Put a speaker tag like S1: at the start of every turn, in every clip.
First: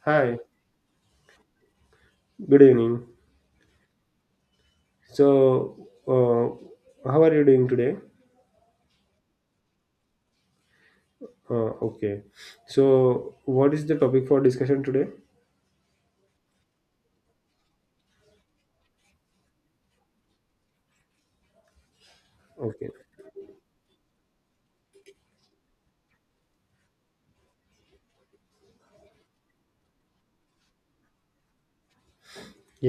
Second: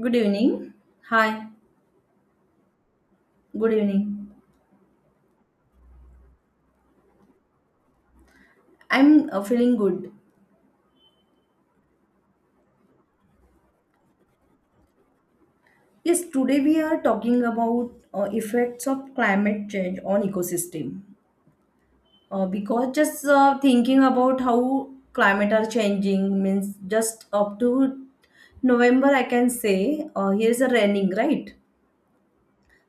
S1: Good
S2: Hi,
S1: evening. Hi.
S2: good evening.
S1: Good evening.
S2: So, how are you doing today?
S1: I'm feeling good.
S2: Okay. So, what is the topic for discussion today?
S1: Yes, today we are talking about effects of climate change on ecosystem.
S2: Okay.
S1: Because just thinking about how climate are changing means just up to November, I can say here's a raining, right?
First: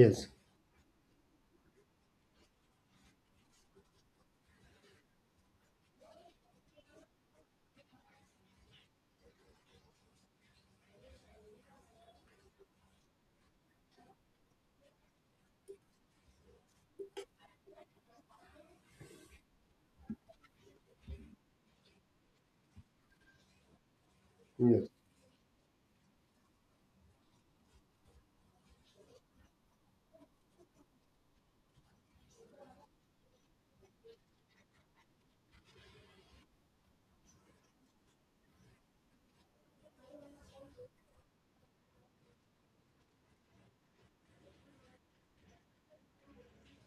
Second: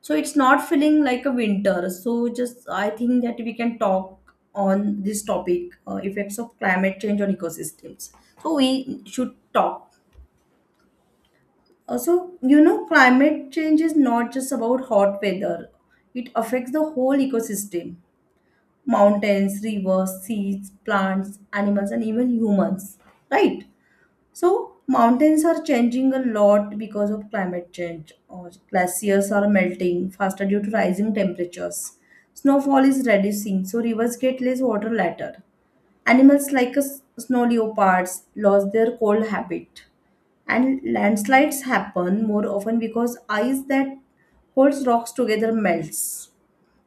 S1: So it's not feeling like a winter. So just I think that we can talk on this topic, effects of climate change on ecosystems. So we should talk. Also, you know, climate change is not just about hot weather, it affects the whole ecosystem: mountains, rivers, seas, plants, animals, and even humans. Right? So,
S2: Yes.
S1: mountains are changing a lot because of climate change. Or glaciers are melting faster due to rising temperatures. Snowfall is reducing, so rivers get less water later. Animals like snow leopards lost their cold habit, and landslides happen more often because ice that holds rocks together melts.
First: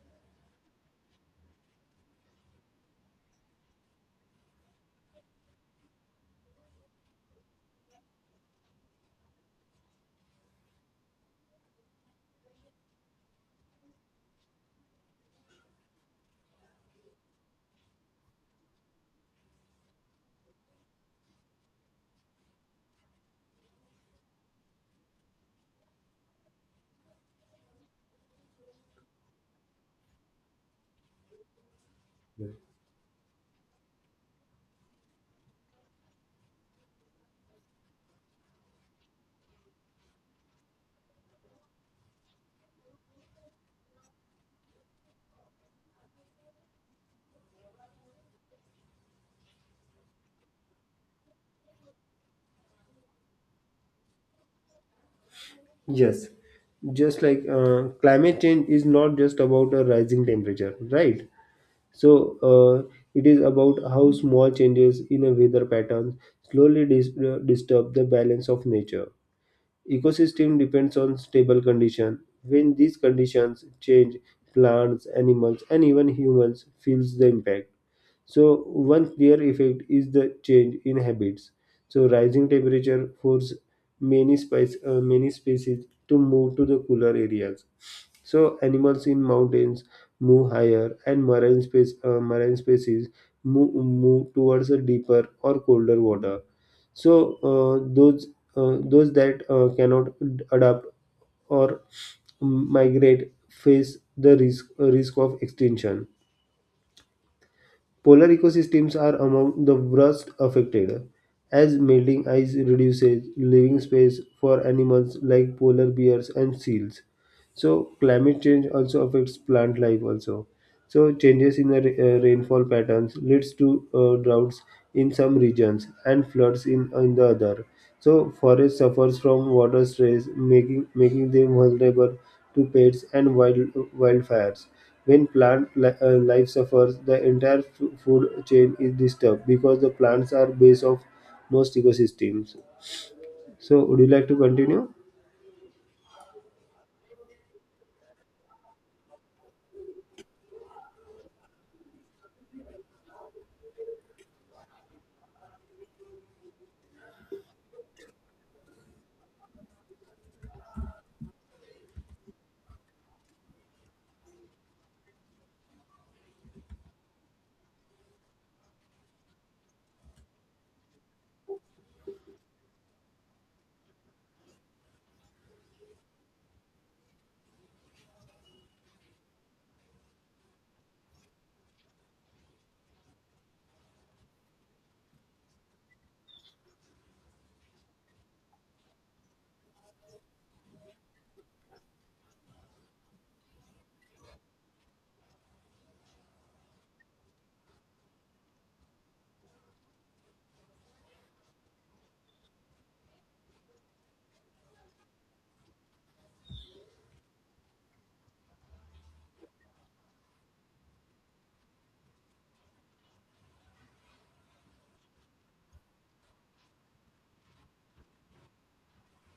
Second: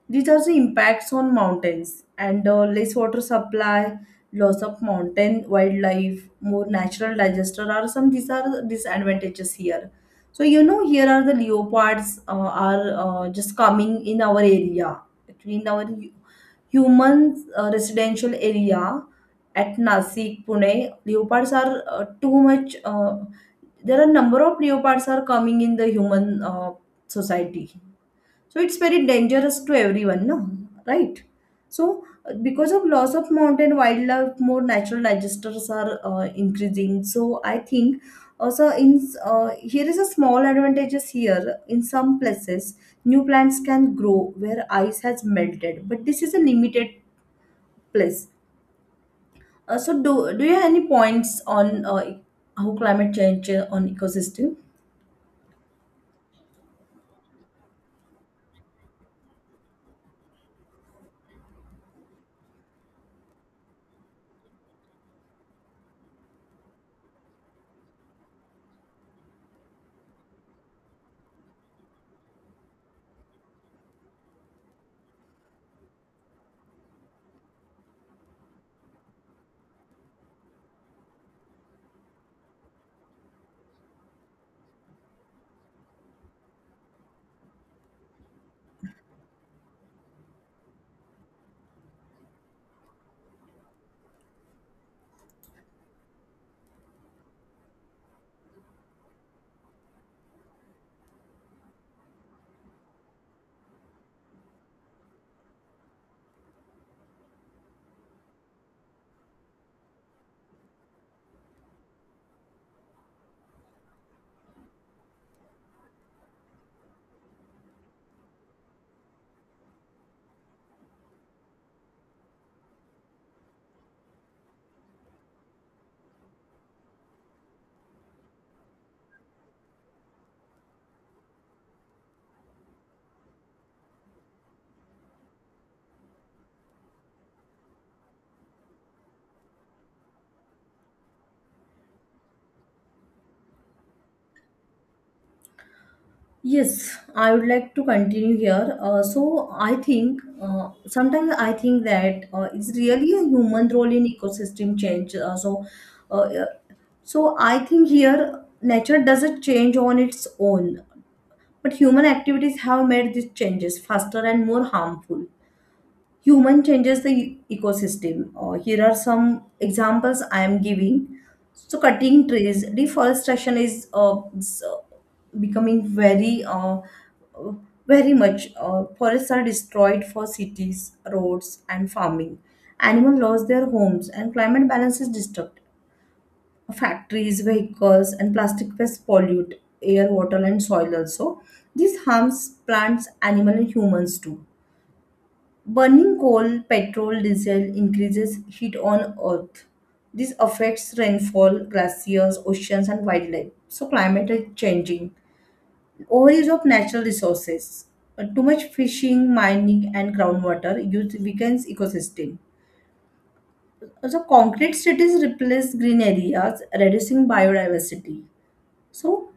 S1: These are the impacts on mountains and less water supply, loss of mountain wildlife, more natural disaster are some, these are the disadvantages here. So you know, here are the leopards are just coming in our area, actually in our human residential area at Nasik, Pune. Leopards are too much. There are number of leopards are coming in the human society, so it's very dangerous to everyone, no? Right. So because of loss of mountain wildlife, more natural disasters are increasing. So I think also, in here is a small advantages here. In some places new plants can grow where ice has melted, but this is a limited place. So do you have any points on how climate change on ecosystem?
S2: Yes. Just like climate change is not just about a rising temperature, right? So, it is about how small changes in a weather pattern slowly disturb the balance of nature. Ecosystem depends on stable condition. When these conditions change, plants, animals, and even humans feels the impact. So one clear effect is the change in habits. So rising temperature force many species to move to the cooler areas. So animals in mountains move higher, and marine species move towards a deeper or colder water. So those that cannot adapt or migrate face the risk of extinction. Polar ecosystems are among the worst affected, as melting ice reduces living space for animals like polar bears and seals. So climate change also affects plant life also. So changes in the rainfall patterns leads to droughts in some regions and floods in the other. So forest suffers from water stress, making them vulnerable to pests and wildfires. When life suffers, the entire food chain is disturbed because the plants are base of most ecosystems. So would you like to continue?
S1: Yes, I would like to continue here. So I think sometimes I think that it's really a human role in ecosystem change. Yeah. So I think here nature doesn't change on its own, but human activities have made these changes faster and more harmful. Human changes the ecosystem. Here are some examples I am giving. So cutting trees, deforestation is uh, s- uh, becoming very uh, very much. Forests are destroyed for cities, roads and farming. Animals lost their homes and climate balance is disturbed. Factories, vehicles and plastic waste pollute air, water and soil also. This harms plants, animals, and humans too. Burning coal, petrol, diesel increases heat on Earth. This affects rainfall, glaciers, oceans, and wildlife. So, climate is changing. Overuse of natural resources. Too much fishing, mining, and groundwater use weakens ecosystem. Also, concrete cities replace green areas, reducing biodiversity. So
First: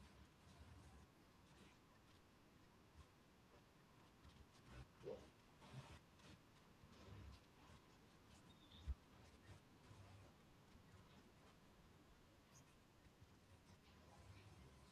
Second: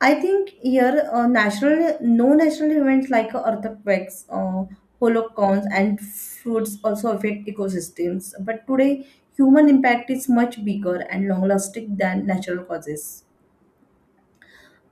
S1: I think here natural, no, natural events like earthquakes, holocaust, and floods also affect ecosystems. But today, human impact is much bigger and long-lasting than natural causes.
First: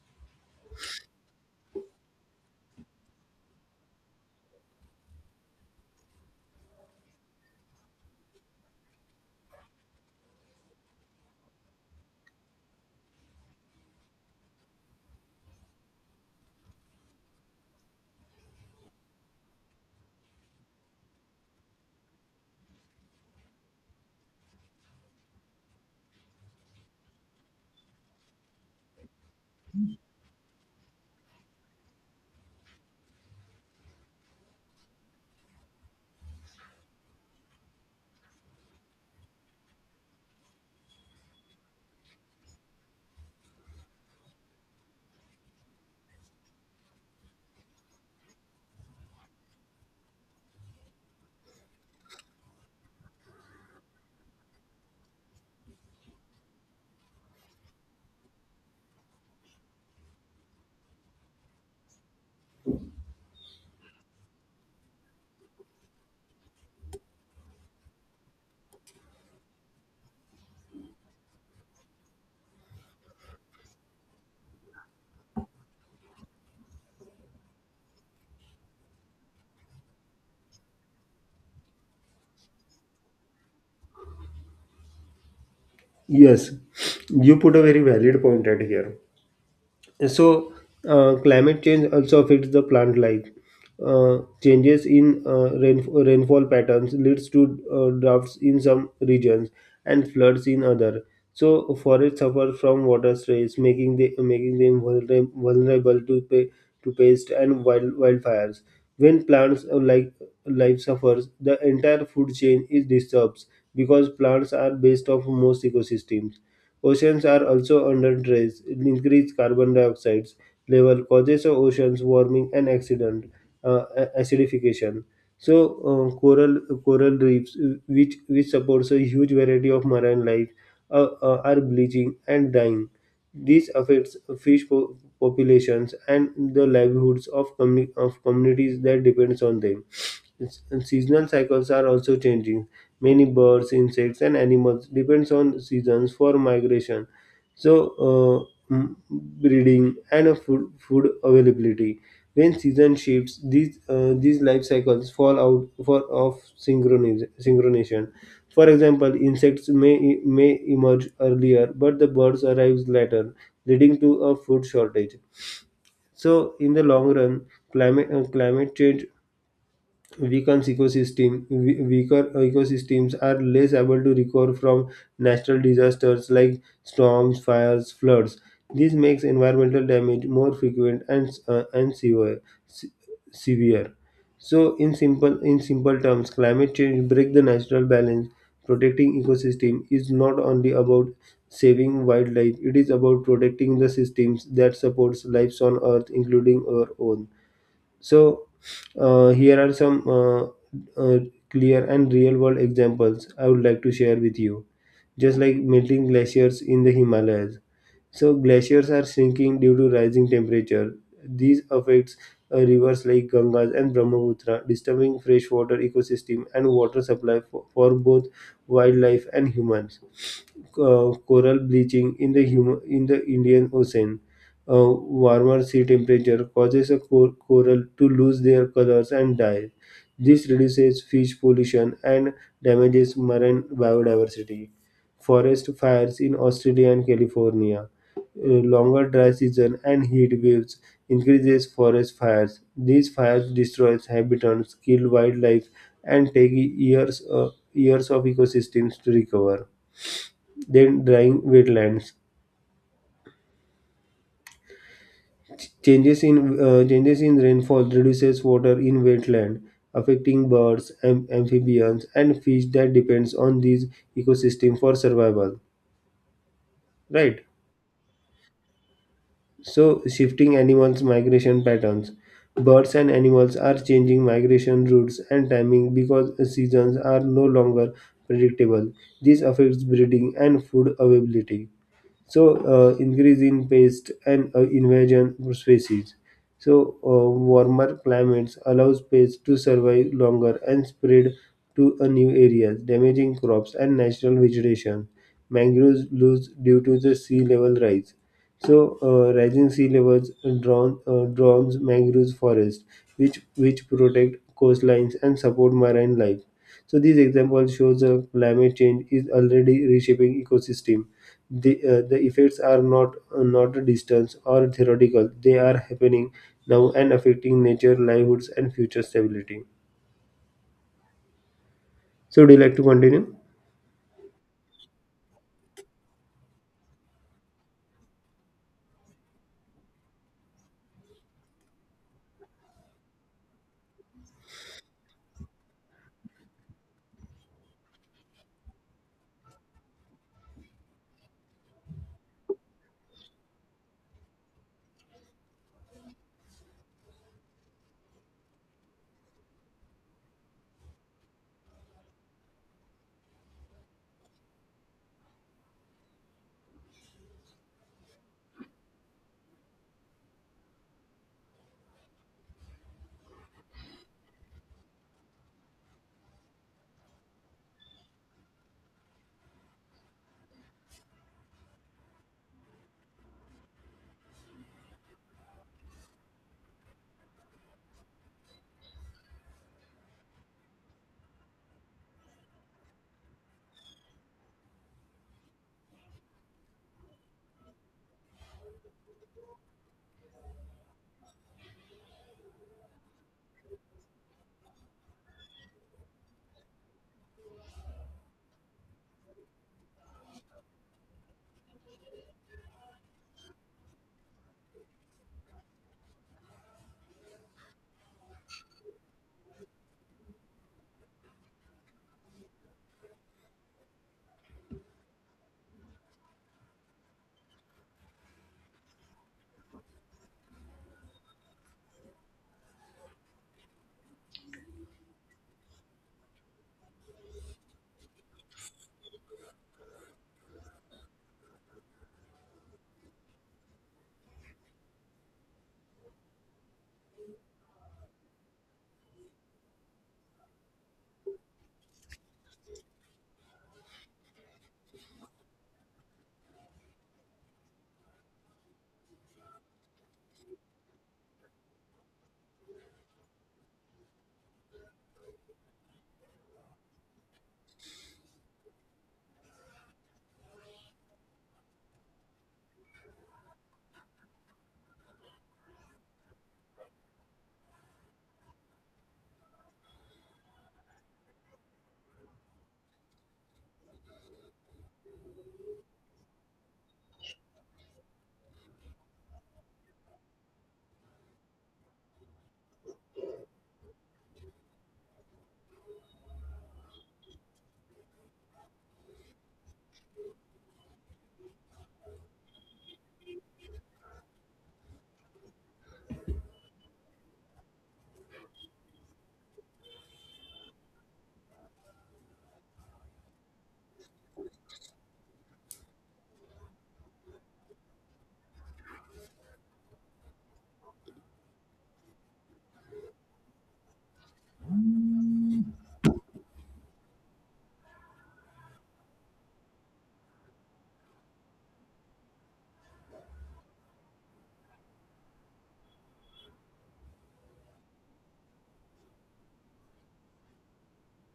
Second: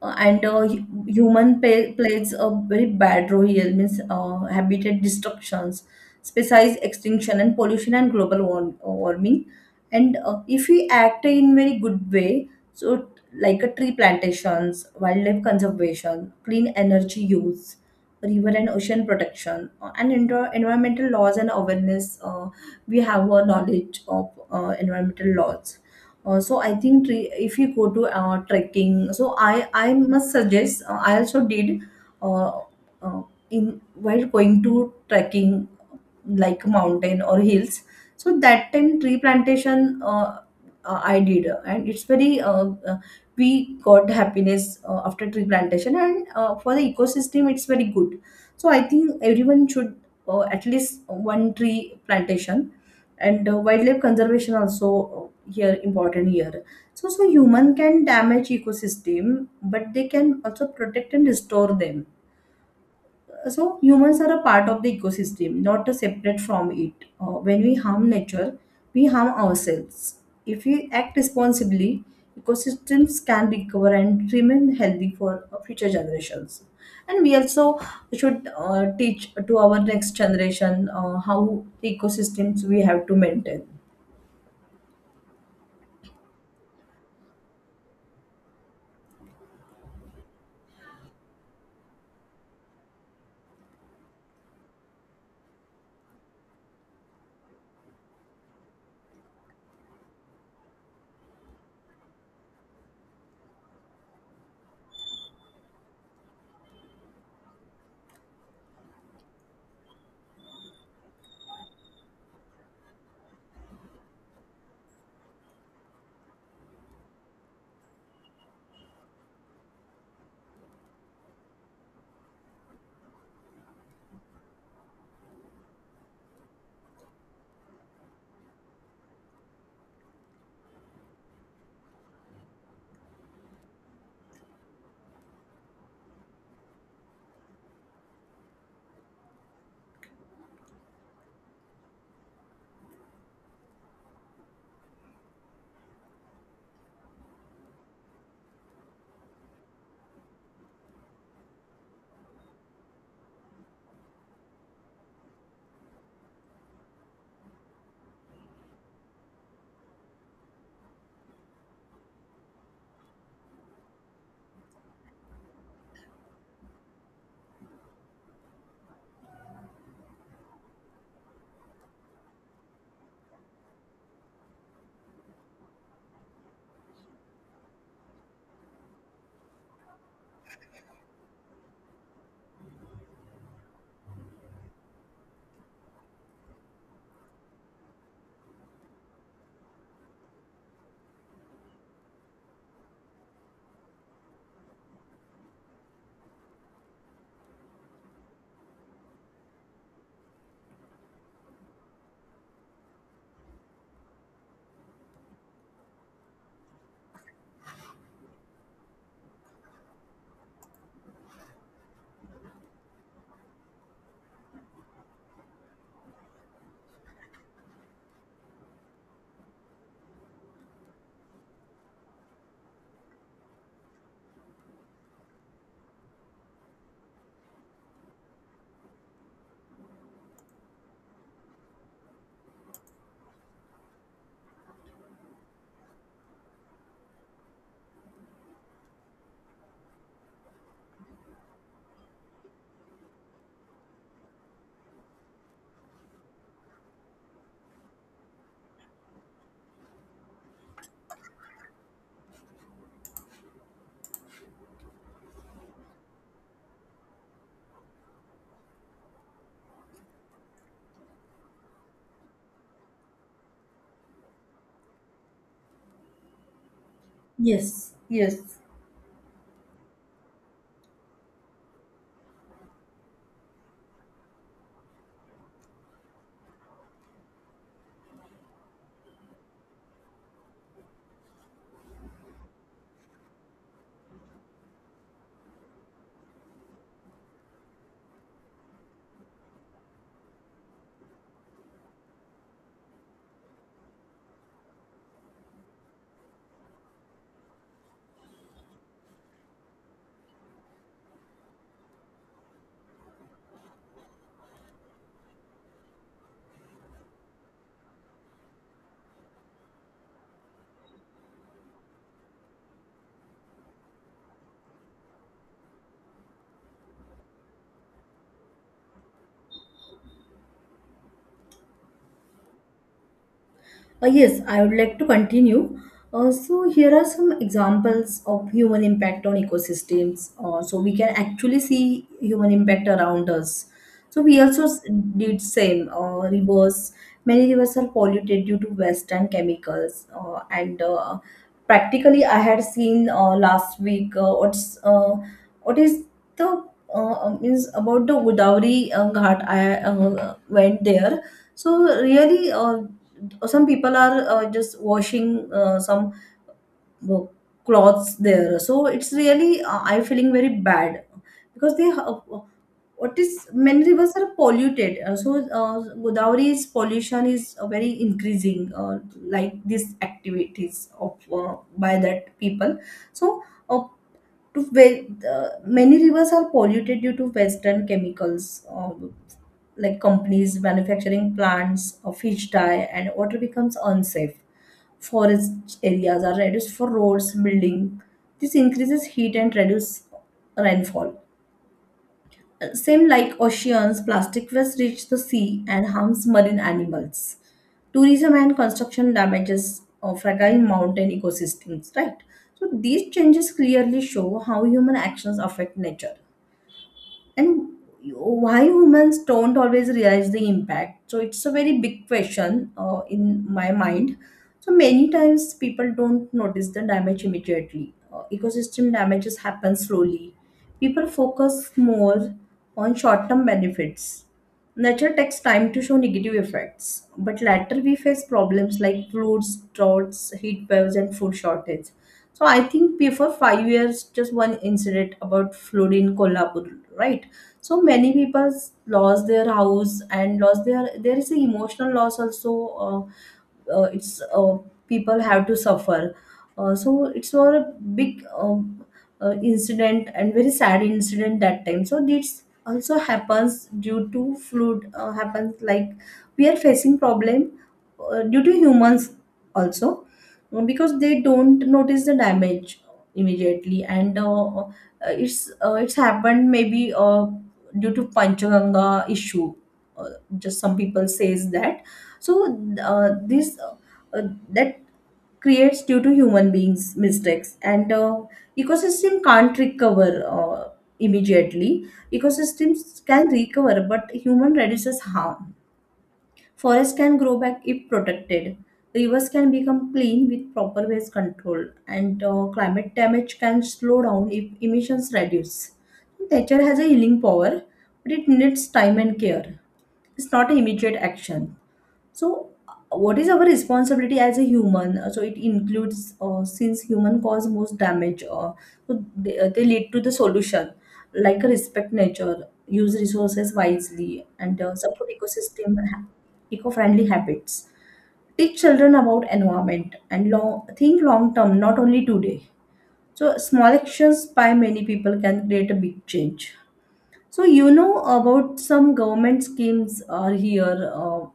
S1: Human plays a very bad role here, means habitat destructions, species extinction and pollution and global warming. And if we act in very good way, so t- like a tree plantations, wildlife conservation, clean energy use, river and ocean protection, and indoor environmental laws and awareness. We have a knowledge of environmental laws. So I think if you go to trekking, so I must suggest, I also did, uh, uh, in while going to trekking like mountain or hills, so that time tree plantation I did, and it's very we got happiness after tree plantation, and for the ecosystem it's very good. So I think everyone should at least one tree plantation, and wildlife conservation also here important here. So human can damage ecosystem, but they can also protect and restore them. So humans are a part of the ecosystem, not a separate from it. When we harm nature, we harm ourselves. If we act responsibly, ecosystems can recover and remain healthy for future generations. And we also should teach to our next generation how the ecosystems we have to maintain.
S2: Yes, you put a very valid point right here. So, climate change also affects the plant life. Changes in rainfall patterns leads to droughts in some regions and floods in other. So, forests suffer from water stress, making them vulnerable to to pests and wildfires. When plants like life suffers, the entire food chain is disturbed because plants are based off most ecosystems. Oceans are also under stress. Increased carbon dioxide level causes of oceans warming and acidification. So coral reefs, which supports a huge variety of marine life, are bleaching and dying. This affects fish populations and the livelihoods of communities that depends on them. Yes, and seasonal cycles are also changing. Many birds, insects, and animals depends on seasons for migration. So, breeding and food availability. When season shifts, these life cycles fall out for of synchronization. For example, insects may emerge earlier, but the birds arrives later, leading to a food shortage. So, in the long run, climate change weakens ecosystem. We- weaker ecosystems are less able to recover from natural disasters like storms, fires, floods. This makes environmental damage more frequent and se- severe. So in simple terms, climate change break the natural balance. Protecting ecosystem is not only about saving wildlife, it is about protecting the systems that supports lives on earth, including our own. So, here are some uh, clear and real world examples I would like to share with you, just like melting glaciers in the Himalayas. So, glaciers are shrinking due to rising temperature. These affects rivers like Gangas and Brahmaputra, disturbing freshwater ecosystem and water supply for both wildlife and humans. Uh, coral bleaching in the in the Indian Ocean. A warmer sea temperature causes a coral to lose their colors and die. This reduces fish pollution and damages marine biodiversity. Forest fires in Australia and California. A longer dry season and heat waves increases forest fires. These fires destroy habitats, kill wildlife, and take years, years of ecosystems to recover. Then drying wetlands. Changes in rainfall reduces water in wetland, affecting birds, amphibians, and fish that depends on these ecosystem for survival. Right.
S1: Yes, yes.
S2: So shifting animals' migration patterns. Birds and animals are changing migration routes and timing because seasons are no longer predictable. This affects breeding and food availability. So increase in pest and invasion of species. So warmer climates allows pests to survive longer and spread to a new areas, damaging crops and natural vegetation. Mangroves lose due to the sea level rise. So rising sea levels drowns mangroves forest, which protect coastlines and support marine life. So these examples shows the climate change is already reshaping ecosystem. The the effects are not not a distance or theoretical. They are happening now and affecting nature, livelihoods, and future stability. So would you like to continue?
S1: Yes, I would like to continue. So here are some examples of human impact on ecosystems. So we can actually see human impact around us. So we also did same. Rivers, many rivers are polluted due to waste and chemicals. And Practically, I had seen last week what is the means about the Godavari Ghat. I went there. So really, some people are just washing some uh, cloths there, so it's really I feeling very bad because they what is many rivers are polluted. Godavari's pollution is very increasing like these activities of by that people. so uh, to ve- Many rivers are polluted due to western chemicals. Like companies manufacturing plants of fish dye, and water becomes unsafe. Forest areas are reduced for roads building. This increases heat and reduces rainfall. Uh, same like oceans, plastic waste reach the sea and harms marine animals. Tourism and construction damages fragile mountain ecosystems, right? So these changes clearly show how human actions affect nature, and why humans don't always realize the impact. So it's a very big question in my mind. So many times people don't notice the damage immediately. Ecosystem damages happen slowly. People focus more on short term benefits. Nature takes time to show negative effects, but later we face problems like floods, droughts, heat waves, and food shortage. So I think before 5 years, just one incident about flood in Kolhapur, right? So many people lost their house and lost their. There is an emotional loss also. It's People have to suffer. So it's not a big incident, and very sad incident that time. So this also happens due to flood happens like we are facing problem due to humans also because they don't notice the damage immediately, and it's happened maybe due to panchaganga issue. uh, just some people says that. So this That creates due to human beings mistakes, and ecosystem can't recover immediately. Ecosystems can recover, but human reduces harm. Forests can grow back if protected. Rivers can become clean with proper waste control, and climate damage can slow down if emissions reduce. Nature has a healing power, but it needs time and care. It's not an immediate action. So, what is our responsibility as a human? So, it includes since human cause most damage, they lead to the solution, like respect nature, use resources wisely, and support ecosystem eco-friendly habits. Teach children about environment and think long term, not only today. So, small actions by many people can create a big change. So you know about some government schemes are here.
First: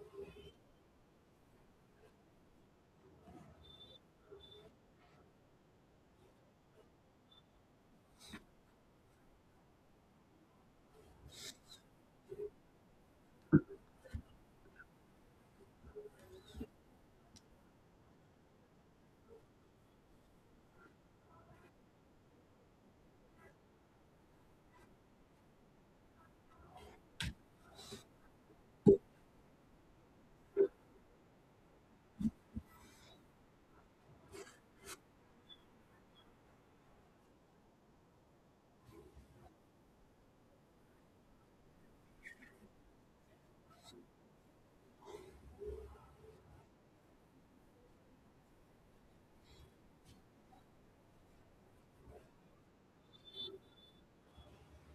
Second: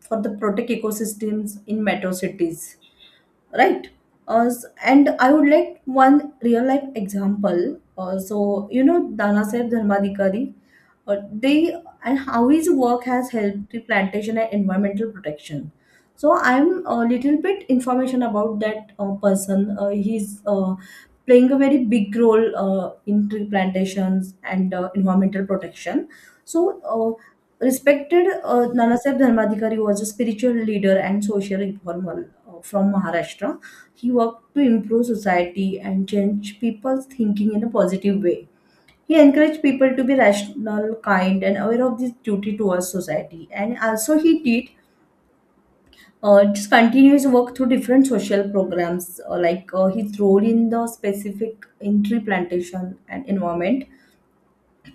S1: For the protect ecosystems in metro cities, right? Uh, s- and i would like one real life example. So you know, dana Saheb dharmadikari, uh, they, and how his work has helped the plantation and environmental protection. So I'm a little bit information about that person. He's playing a very big role in tree plantations and environmental protection. So, respected Nanaseb Dharmadikari was a spiritual leader and social reformer from Maharashtra. He worked to improve society and change people's thinking in a positive way. He encouraged people to be rational, kind, and aware of this duty towards society. And also, he did just continue his work through different social programs, his role in the specific in tree plantation and environment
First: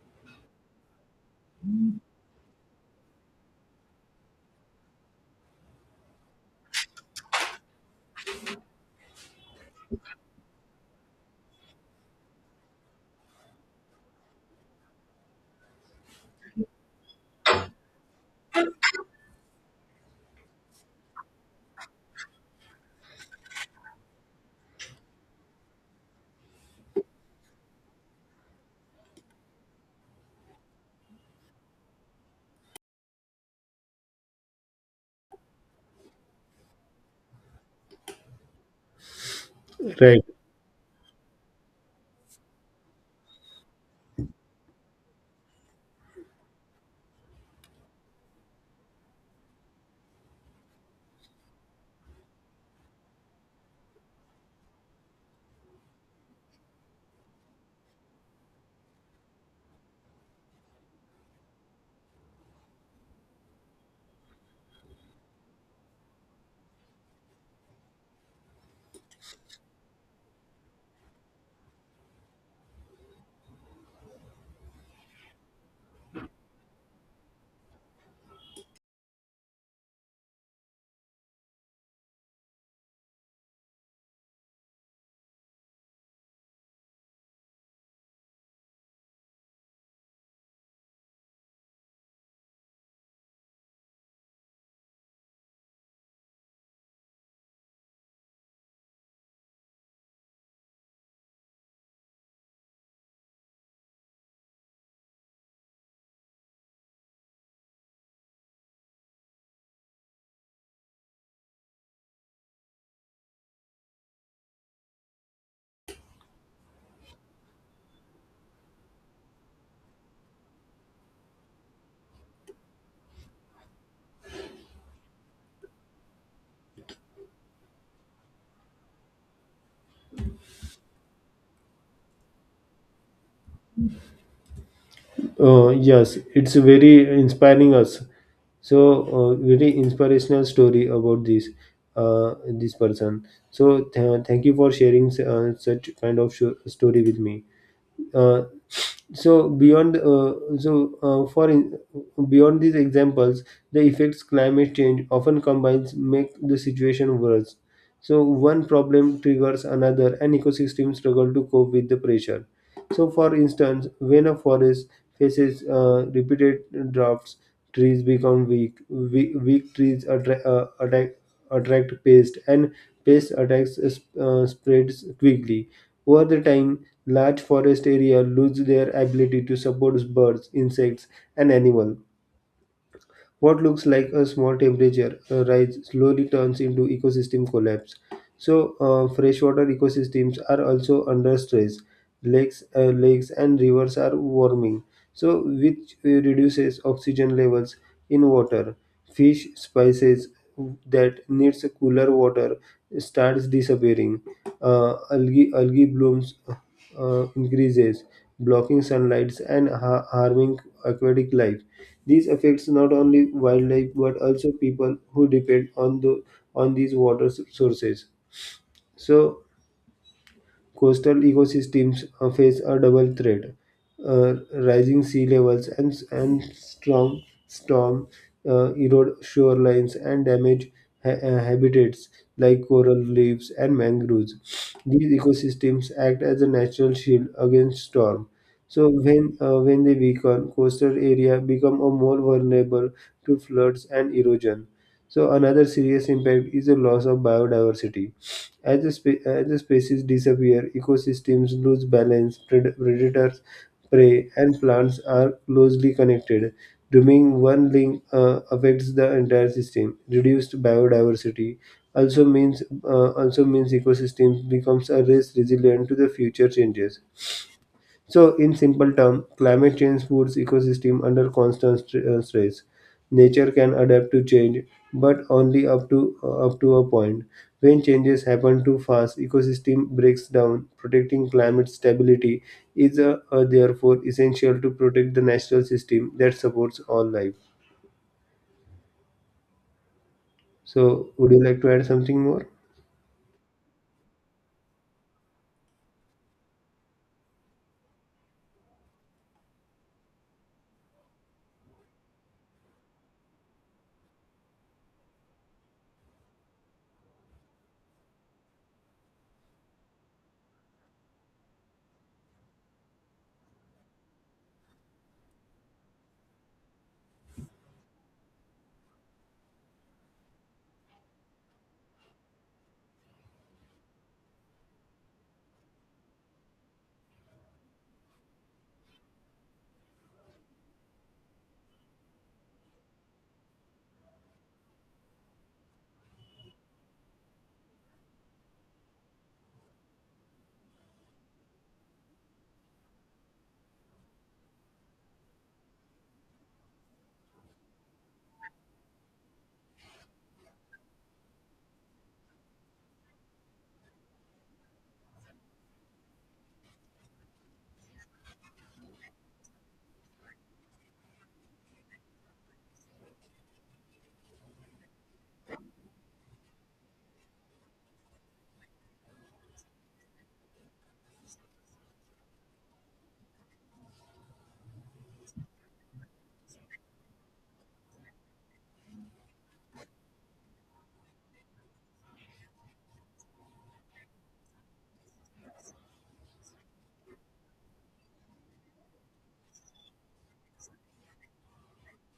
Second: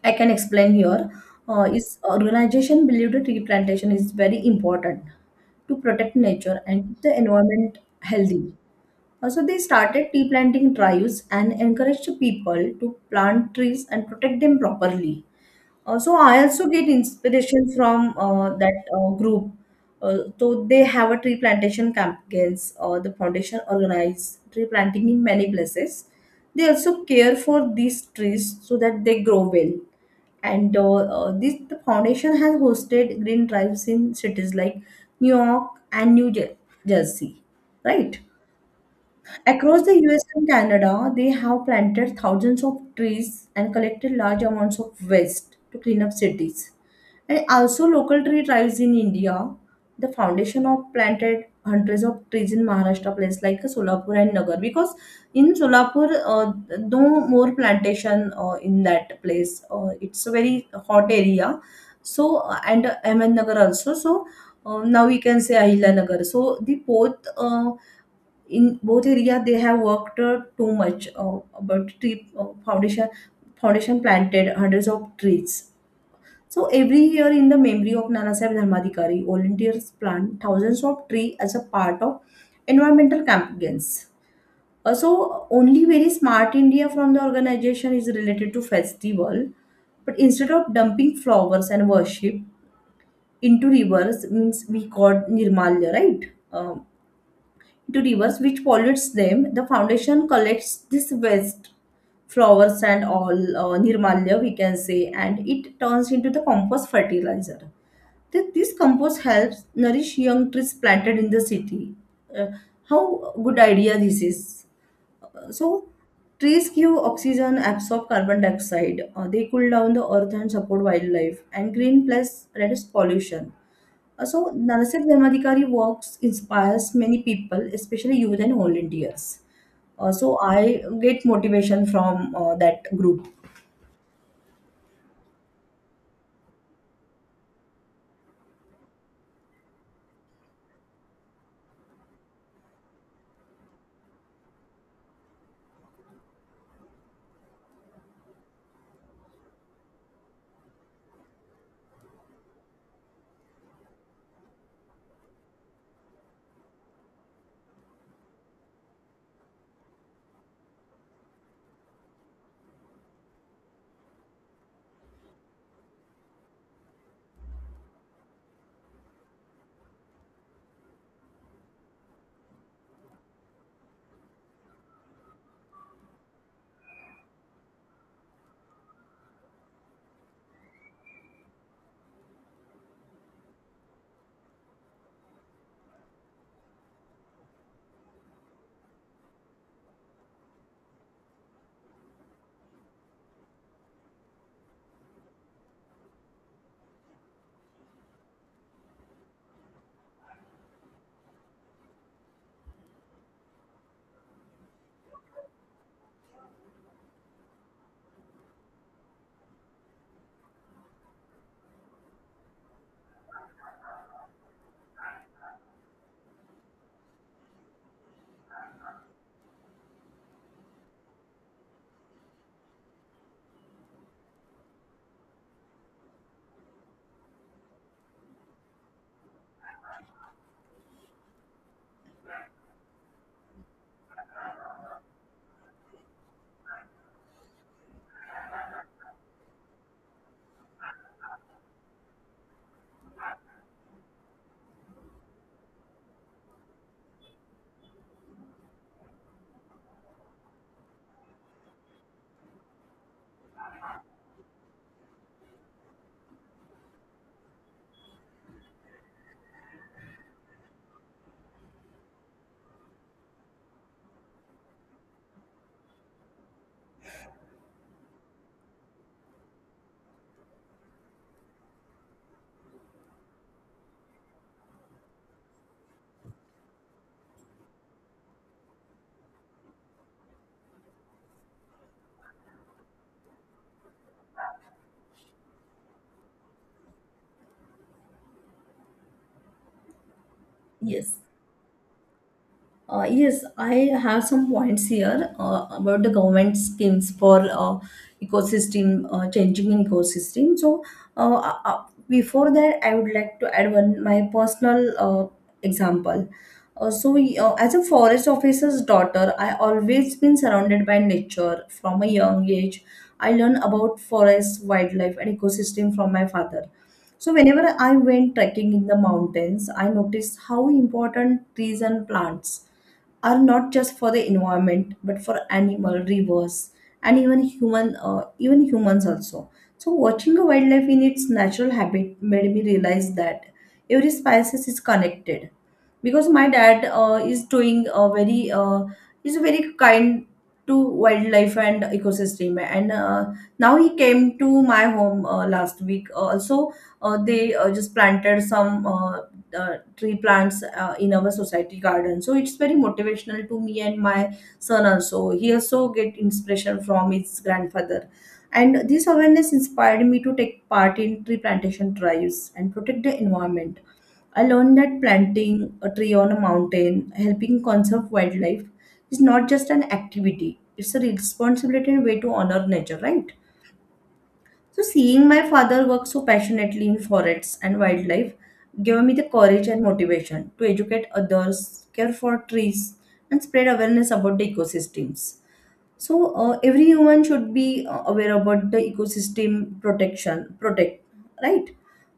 S1: I can explain here. Is organization believe that tree plantation is very important to protect nature and keep the environment healthy. Also, they started tree planting drives and encouraged people to plant trees and protect them properly. So I also get inspiration from that group. So they have a tree plantation campaigns. The foundation organize tree planting in many places. They also care for these trees so that they grow well. And this the foundation has hosted green drives in cities like New York and Jersey, right? Across the US
S2: Right.
S1: and Canada, they have planted thousands of trees and collected large amounts of waste to clean up cities. And also, local tree tribes in India, the foundation of planted hundreds of trees in Maharashtra, place like Solapur and Nagar, because in Solapur, no more plantation in that place. It's a very hot area. So, and Ahmednagar also. So, now we can say Ahilanagar. So, the both in both area they have worked too much about tree foundation planted hundreds of trees. So every year, in the memory of Nana Saheb Dharmadikari, volunteers plant thousands of trees as a part of environmental campaigns. So only very smart India from the organization is related to festival, but instead of dumping flowers and worship into rivers, means we got nirmalya, right? um, to rivers which pollutes them. The foundation collects this waste, flowers and all, nirmalya we can say, and it turns into the compost fertilizer. This compost helps nourish young trees planted in the city. Uh, how good idea this is. So trees give oxygen, absorb carbon dioxide. They cool down the earth and support wildlife. And green plus reduce pollution. So, Narasimha Dharmadikari works inspires many people, especially youth and volunteers. So, I get motivation from that group.
S2: Yes, it's very inspiring us. So very inspirational story about this person. So thank you for sharing such kind of story with me. Uh, so beyond so for in, Beyond these examples, the effects climate change often combines make the situation worse. So one problem triggers another and ecosystems struggle to cope with the pressure. So, for instance, when a forest faces repeated droughts, trees become weak. Weak trees attract pests, and pest attacks spreads quickly. Over the time, large forest area lose their ability to support birds, insects, and animals. What looks like a small temperature rise slowly turns into ecosystem collapse. So, freshwater ecosystems are also under stress. Lakes and rivers are warming, so which reduces oxygen levels in water. Fish species that needs cooler water starts disappearing. Algae blooms increases, blocking sunlight and harming aquatic life. This affects not only wildlife but also people who depend on the on these water sources. So coastal ecosystems face a double threat: uh, rising sea levels and strong storm erode shorelines and damage habitats like coral reefs and mangroves. These ecosystems act as a natural shield against storm. So when they weaken, coastal area become a more vulnerable to floods and erosion. So another serious impact is the loss of biodiversity. As as the species disappear, ecosystems lose balance, predators, prey, and plants are closely connected. Removing one link affects the entire system. Reduced biodiversity also means ecosystems becomes a less resilient to the future changes. So, in simple terms, climate change puts ecosystem under constant stress. Nature can adapt to change, but only up to up to a point. When changes happen too fast, ecosystem breaks down. Protecting climate stability is therefore essential to protect the natural system that supports all life. So,
S1: Yes.
S2: would you like to add something more?
S1: Yes, I have some points here about the government schemes for ecosystem changing in ecosystem. So, uh, uh, uh, before that, I would like to add one my personal example. As a forest officer's daughter, I always been surrounded by nature from a young age. I learned about forests, wildlife, and ecosystem from my father. So, whenever I went trekking in the mountains, I noticed how important trees and plants are, not just for the environment but for animal rivers and even human, even humans also. So, watching a wildlife in its natural habit made me realize that every species is connected, because my dad is very kind to wildlife and ecosystem. And now he came to my home last week also. They Just planted some tree plants in our society garden, so it's very motivational to me. And my son also, he also get inspiration from his grandfather. And this awareness inspired me to take part in tree plantation drives and protect the environment. I learned that planting a tree on a mountain, helping conserve wildlife, is not just an activity, it's a responsibility and way to honor nature, right? So, seeing my father work so passionately in forests and wildlife gave me the courage and motivation to educate others, care for trees, and spread awareness about the ecosystems. So, every human should be aware about the ecosystem protection, protect, right?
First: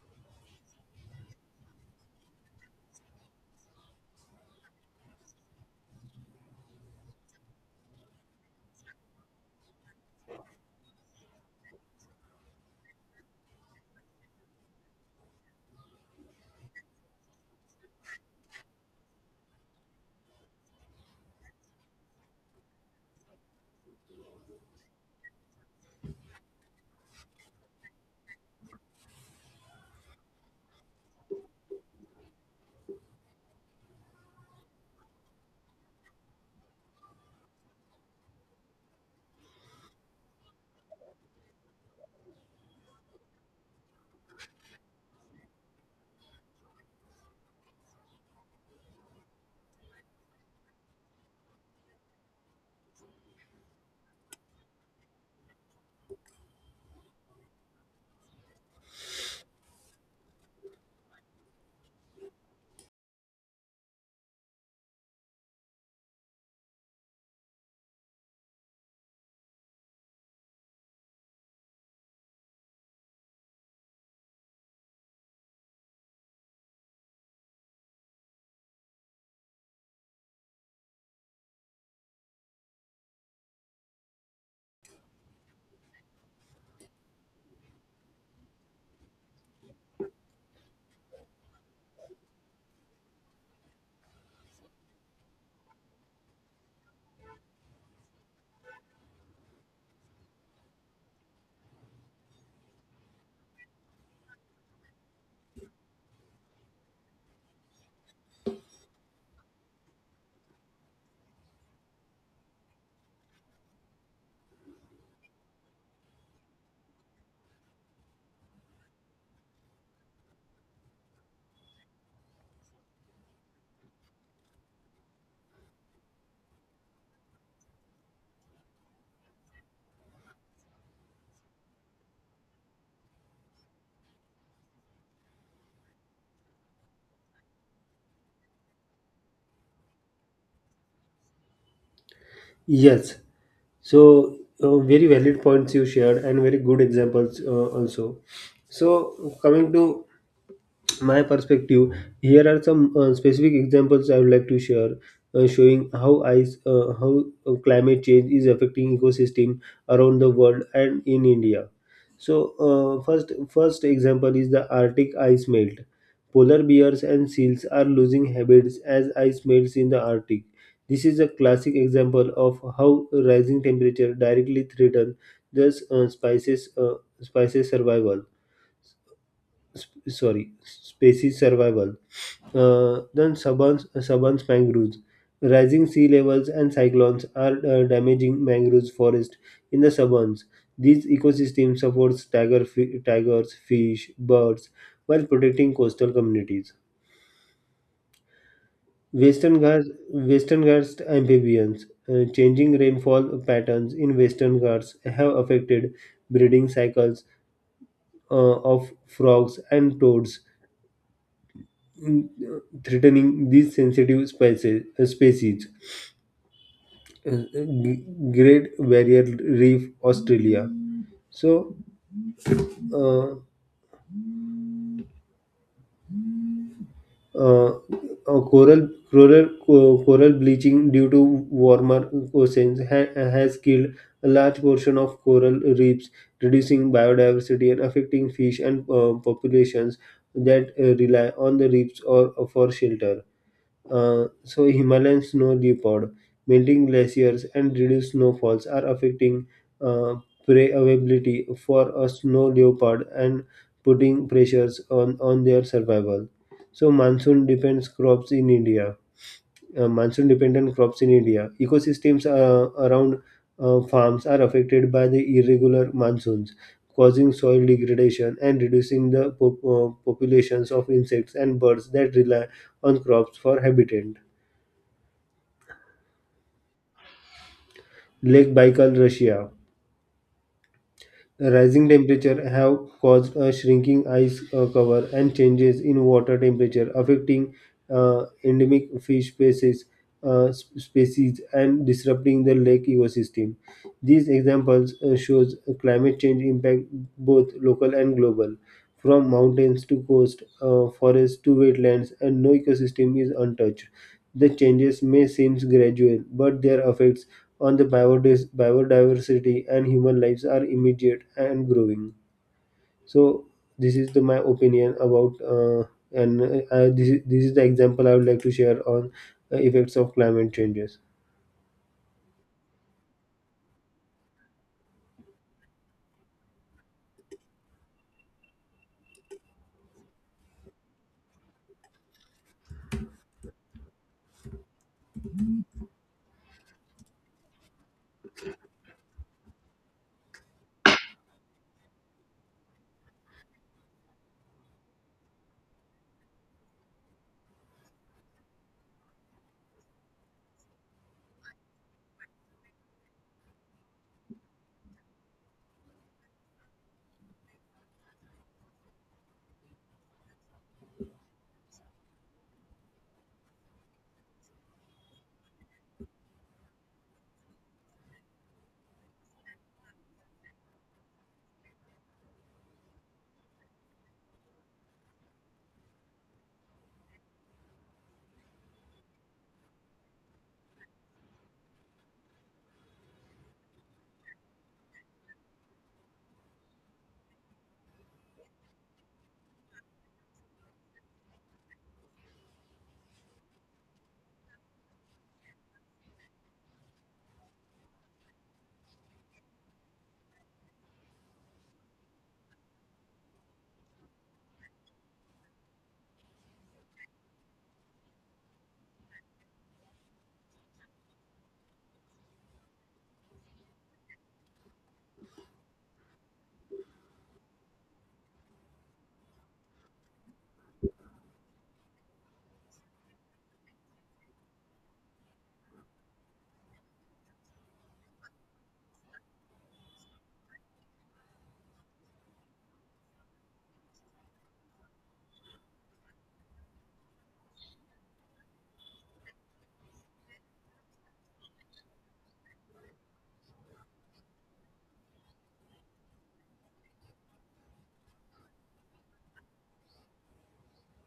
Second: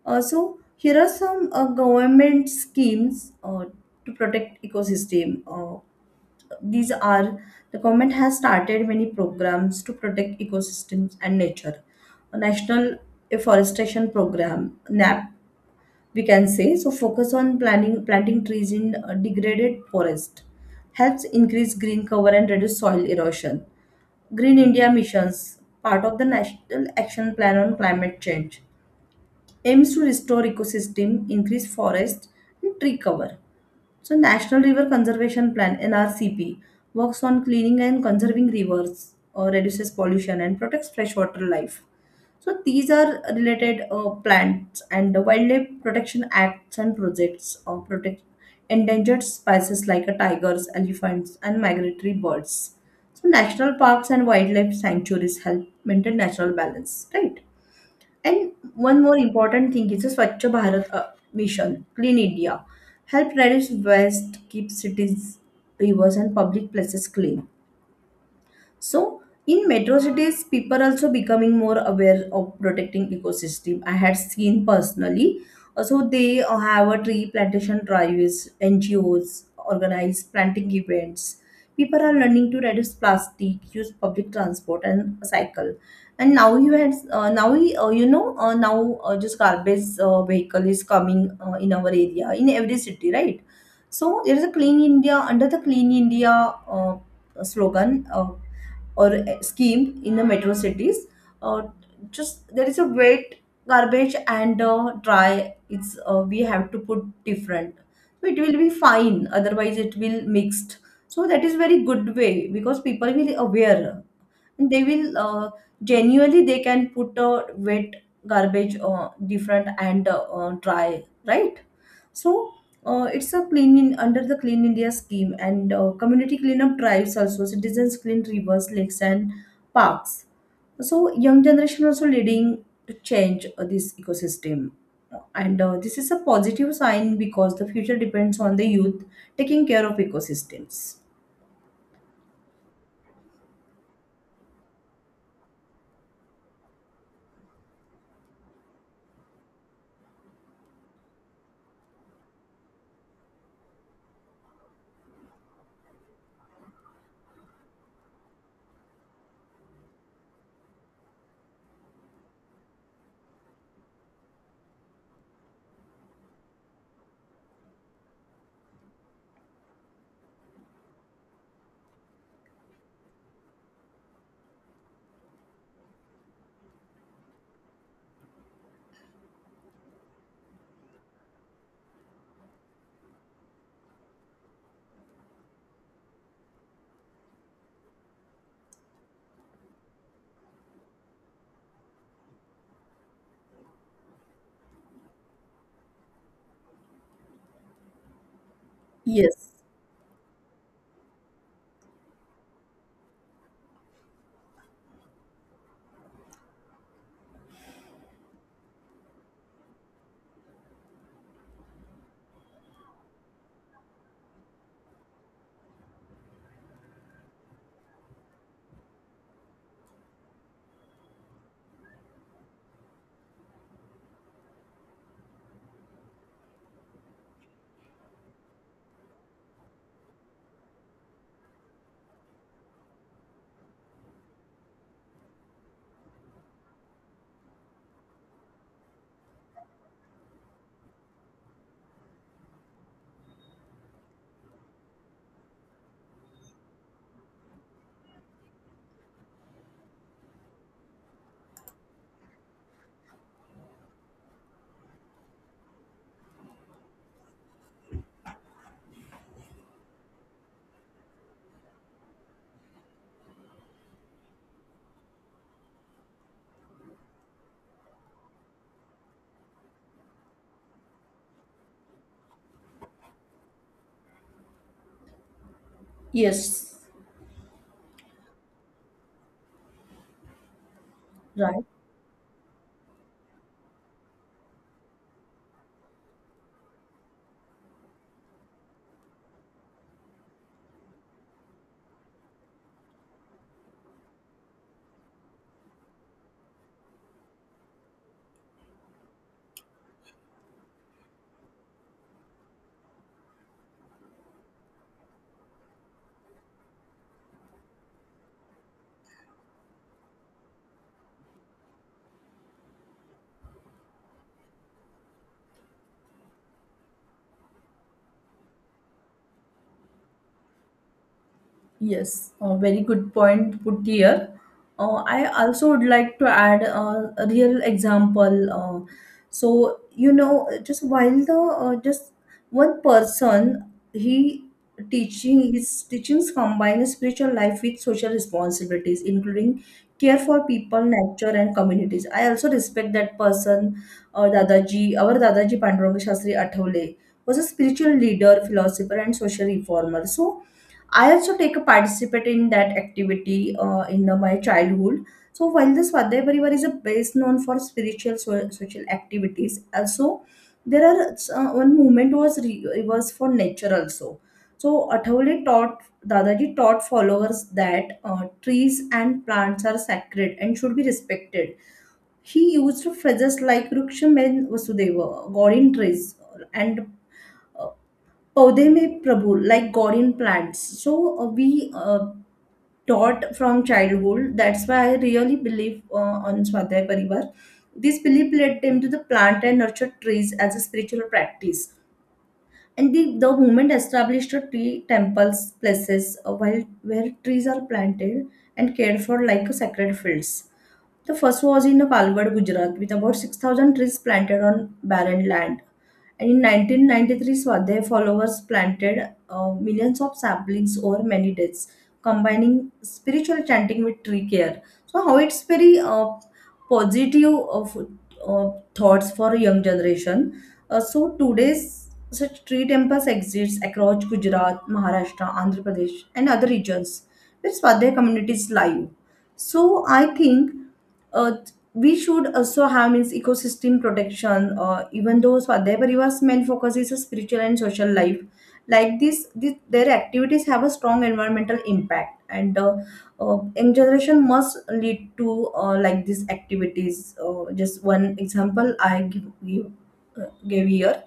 S1: Here are some government schemes to protect ecosystem. These are, the government has started many programs to protect ecosystems and nature. A national afforestation program (NAP), we can say, so focus on planting trees in degraded forest, helps increase green cover and reduce soil erosion. Green India missions, part of the National Action Plan on Climate Change, aims to restore ecosystem, increase forest and tree cover. So, National River Conservation Plan (NRCP) works on cleaning and conserving rivers, reduces pollution, and protects freshwater life. So, these are related plants. And the Wildlife Protection Acts and projects protect endangered species like tigers, elephants, and migratory birds. So, national parks and wildlife sanctuaries help maintain natural balance, right? And one more important thing is the Swachh Bharat mission, Clean India, help reduce waste, keep cities, rivers, and public places clean. So in metro cities, people also becoming more aware of protecting ecosystem. I had seen personally. So they have a tree plantation drives, NGOs organize planting events. People are learning to reduce plastic, use public transport, and cycle. And now you had now we, you know now just garbage vehicle is coming in our area in every city, right? So there is a clean India, under the clean India uh, slogan. Or Scheme in the metro cities. Uh, just there is a wet garbage and dry. It's we have to put different. So it will be fine. Otherwise, it will mixed. So that is very good way, because people will aware, they will genuinely they can put a wet garbage different, and dry, right? So, it's a clean in, under the clean India scheme. And community cleanup drives, also citizens clean rivers, lakes, and parks. So young generation also leading to change this ecosystem, and this is a positive sign, because the future depends on the youth taking care of ecosystems.
S2: Yes. So, very valid points you shared and very good examples also. So, coming to my perspective, here are some specific examples I would like to share showing how ice how climate change is affecting ecosystem around the world and in India. So first example is the Arctic ice melt. Polar bears and seals are losing habits as ice melts in the Arctic. This is a classic example of how rising temperature directly threaten the species species survival sp- sorry species survival. Then suburban mangroves. Rising sea levels and cyclones are damaging mangroves forest in the suburbs. These ecosystems support tigers, fish, birds, while protecting coastal communities.
S1: Yes.
S2: Western Ghats amphibians. Uh, changing rainfall patterns in Western Ghats have affected breeding cycles of frogs and toads, mm, threatening these sensitive species. Uh, G- Great Barrier Reef, Australia. So, uh, uh, uh, coral coral bleaching due to warmer oceans has killed a large portion of coral reefs, reducing biodiversity and affecting fish and populations that rely on the reefs or for shelter. So Himalayan snow leopard, melting glaciers, and reduced snowfalls are affecting uh, prey availability for a snow leopard and putting pressures on their survival. So monsoon depends crops in India. Monsoon dependent crops in India. Ecosystems around farms are affected by the irregular monsoons, causing soil degradation and reducing the populations of insects and birds that rely on crops for habitat.
S1: Yes.
S2: Lake Baikal, Russia.
S1: Right.
S2: Rising temperature have caused a shrinking ice cover and changes in water temperature, affecting endemic fish species, species, and disrupting the lake ecosystem. These examples shows climate change impact both local and global, from mountains to coast, forests to wetlands, and no ecosystem is untouched. The changes may seem gradual, but their effects on the biodiversity and human lives are immediate and growing. So this is my opinion about and I- this is the example I would like to share on effects of climate changes.
S1: Yes, a very good point put here. I also would like to add a real example. So, you know, just while the just one person, he teaching, his teachings combine spiritual life with social responsibilities, including care for people, nature, and communities. I also respect that person, Dadaji, our Dadaji Panduranga Shastri Athawale, was a spiritual leader, philosopher, and social reformer. So I also take a participate in that activity in my childhood. So while the Swadhyay Parivar is a best known for spiritual social activities, also there are one movement was reverse for nature also. So Athawale taught Dadaji taught followers that trees and plants are sacred and should be respected. He used phrases like Ruksham and Vasudeva, God in trees, and uh, Paude mein Prabhu, like God in plants. So we taught from childhood. That's why I really believe on Swadhyay Parivar. This belief led them to the plant and nurture trees as a spiritual practice. And the movement established a tree temples, places while, where trees are planted and cared for like a sacred fields. The first was in Palgad, Gujarat, with about 6,000 trees planted on barren land. And in 1993, Swadhyay followers planted millions of saplings over many days, combining spiritual chanting with tree care. So, how it's very positive of uh, thoughts for a young generation. Today's such tree temples exists across Gujarat, Maharashtra, Andhra Pradesh, and other regions where Swadhyay communities live. So, I think uh, we should also have, means, ecosystem protection. Even though Swadhyay Parivar's main focus is a spiritual and social life like this their activities have a strong environmental impact. And young generation must lead to like these activities. Just one example I give, gave here.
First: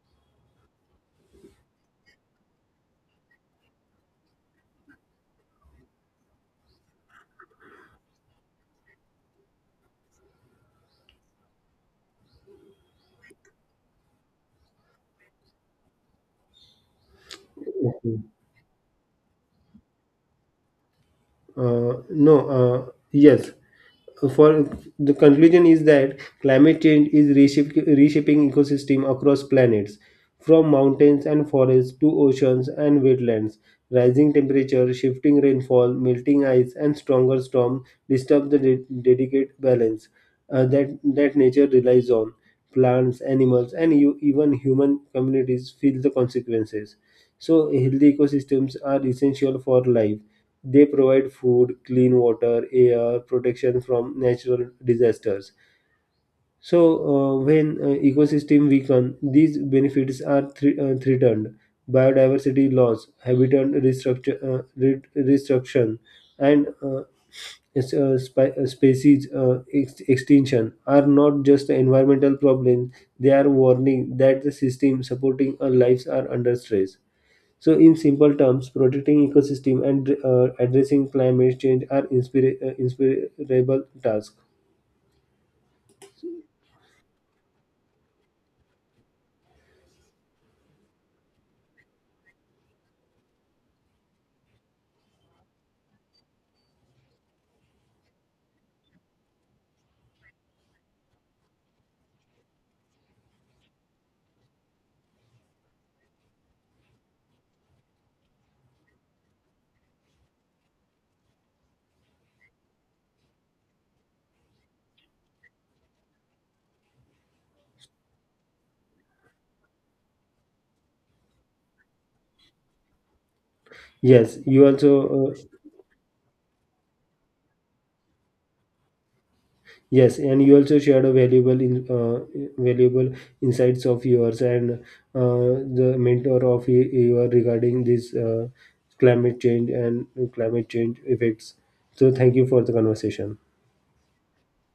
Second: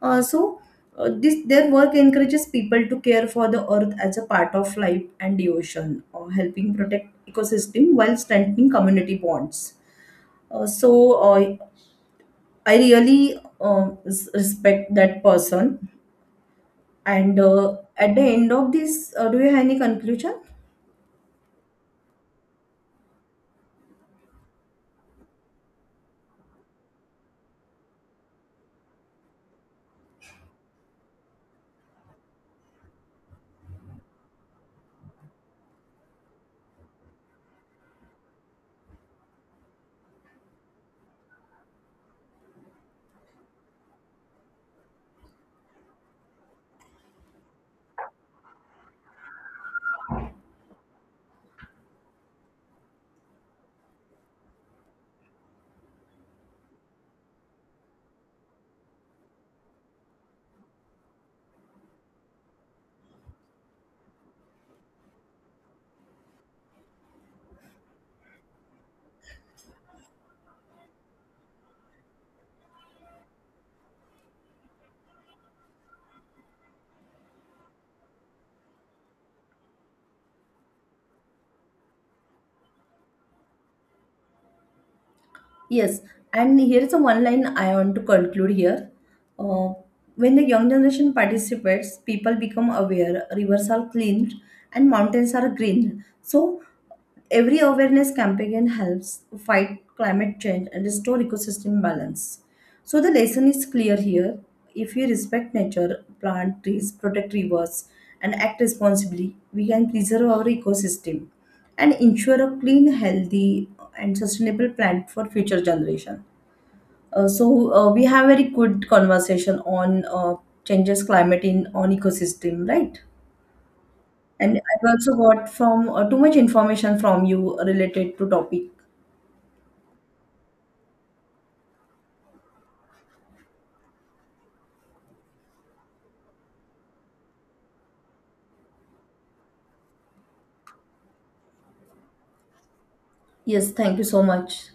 S1: uh, so this their work encourages people to care for the earth as a part of life and the ocean, helping protect ecosystem while strengthening community bonds. Uh, so uh, I really respect that person. And at
S2: Okay.
S1: the end of this, do you have any conclusion?
S2: No, Yes. For the conclusion is that climate change is reshaping ecosystem across planets, from mountains and forests to oceans and wetlands. Rising temperature, shifting rainfall, melting ice, and stronger storm disturb the delicate balance that nature relies on. Plants, animals, and you, even human communities feel the consequences. So, healthy ecosystems are essential for life. They provide food, clean water, air, protection from natural disasters. So, when ecosystem weaken, these benefits are threatened. Biodiversity loss, habitat restructure, restruction, and species extinction are not just environmental problems; they are warning that the system supporting our lives are under stress. So, in simple terms, protecting ecosystem and addressing climate change are inspirable tasks.
S1: Yes, and here is a one line I want to conclude here. Uh, when the young generation participates, people become aware, rivers are cleaned and mountains are green. So every awareness campaign helps fight climate change and restore ecosystem balance. So the lesson is clear here. If we respect nature, plant trees, protect rivers, and act responsibly, we can preserve our ecosystem and ensure a clean, healthy, and sustainable planet for future generation. We have very good conversation on changes climate in on ecosystem, right?
S2: Yes,
S1: And
S2: you
S1: I've also
S2: also
S1: got from too much information from you related to topic.
S2: yes, and you also shared a valuable insights of yours and the mentor of your regarding this climate change and climate change effects. So, thank you for the conversation.
S1: Yes, thank you so much.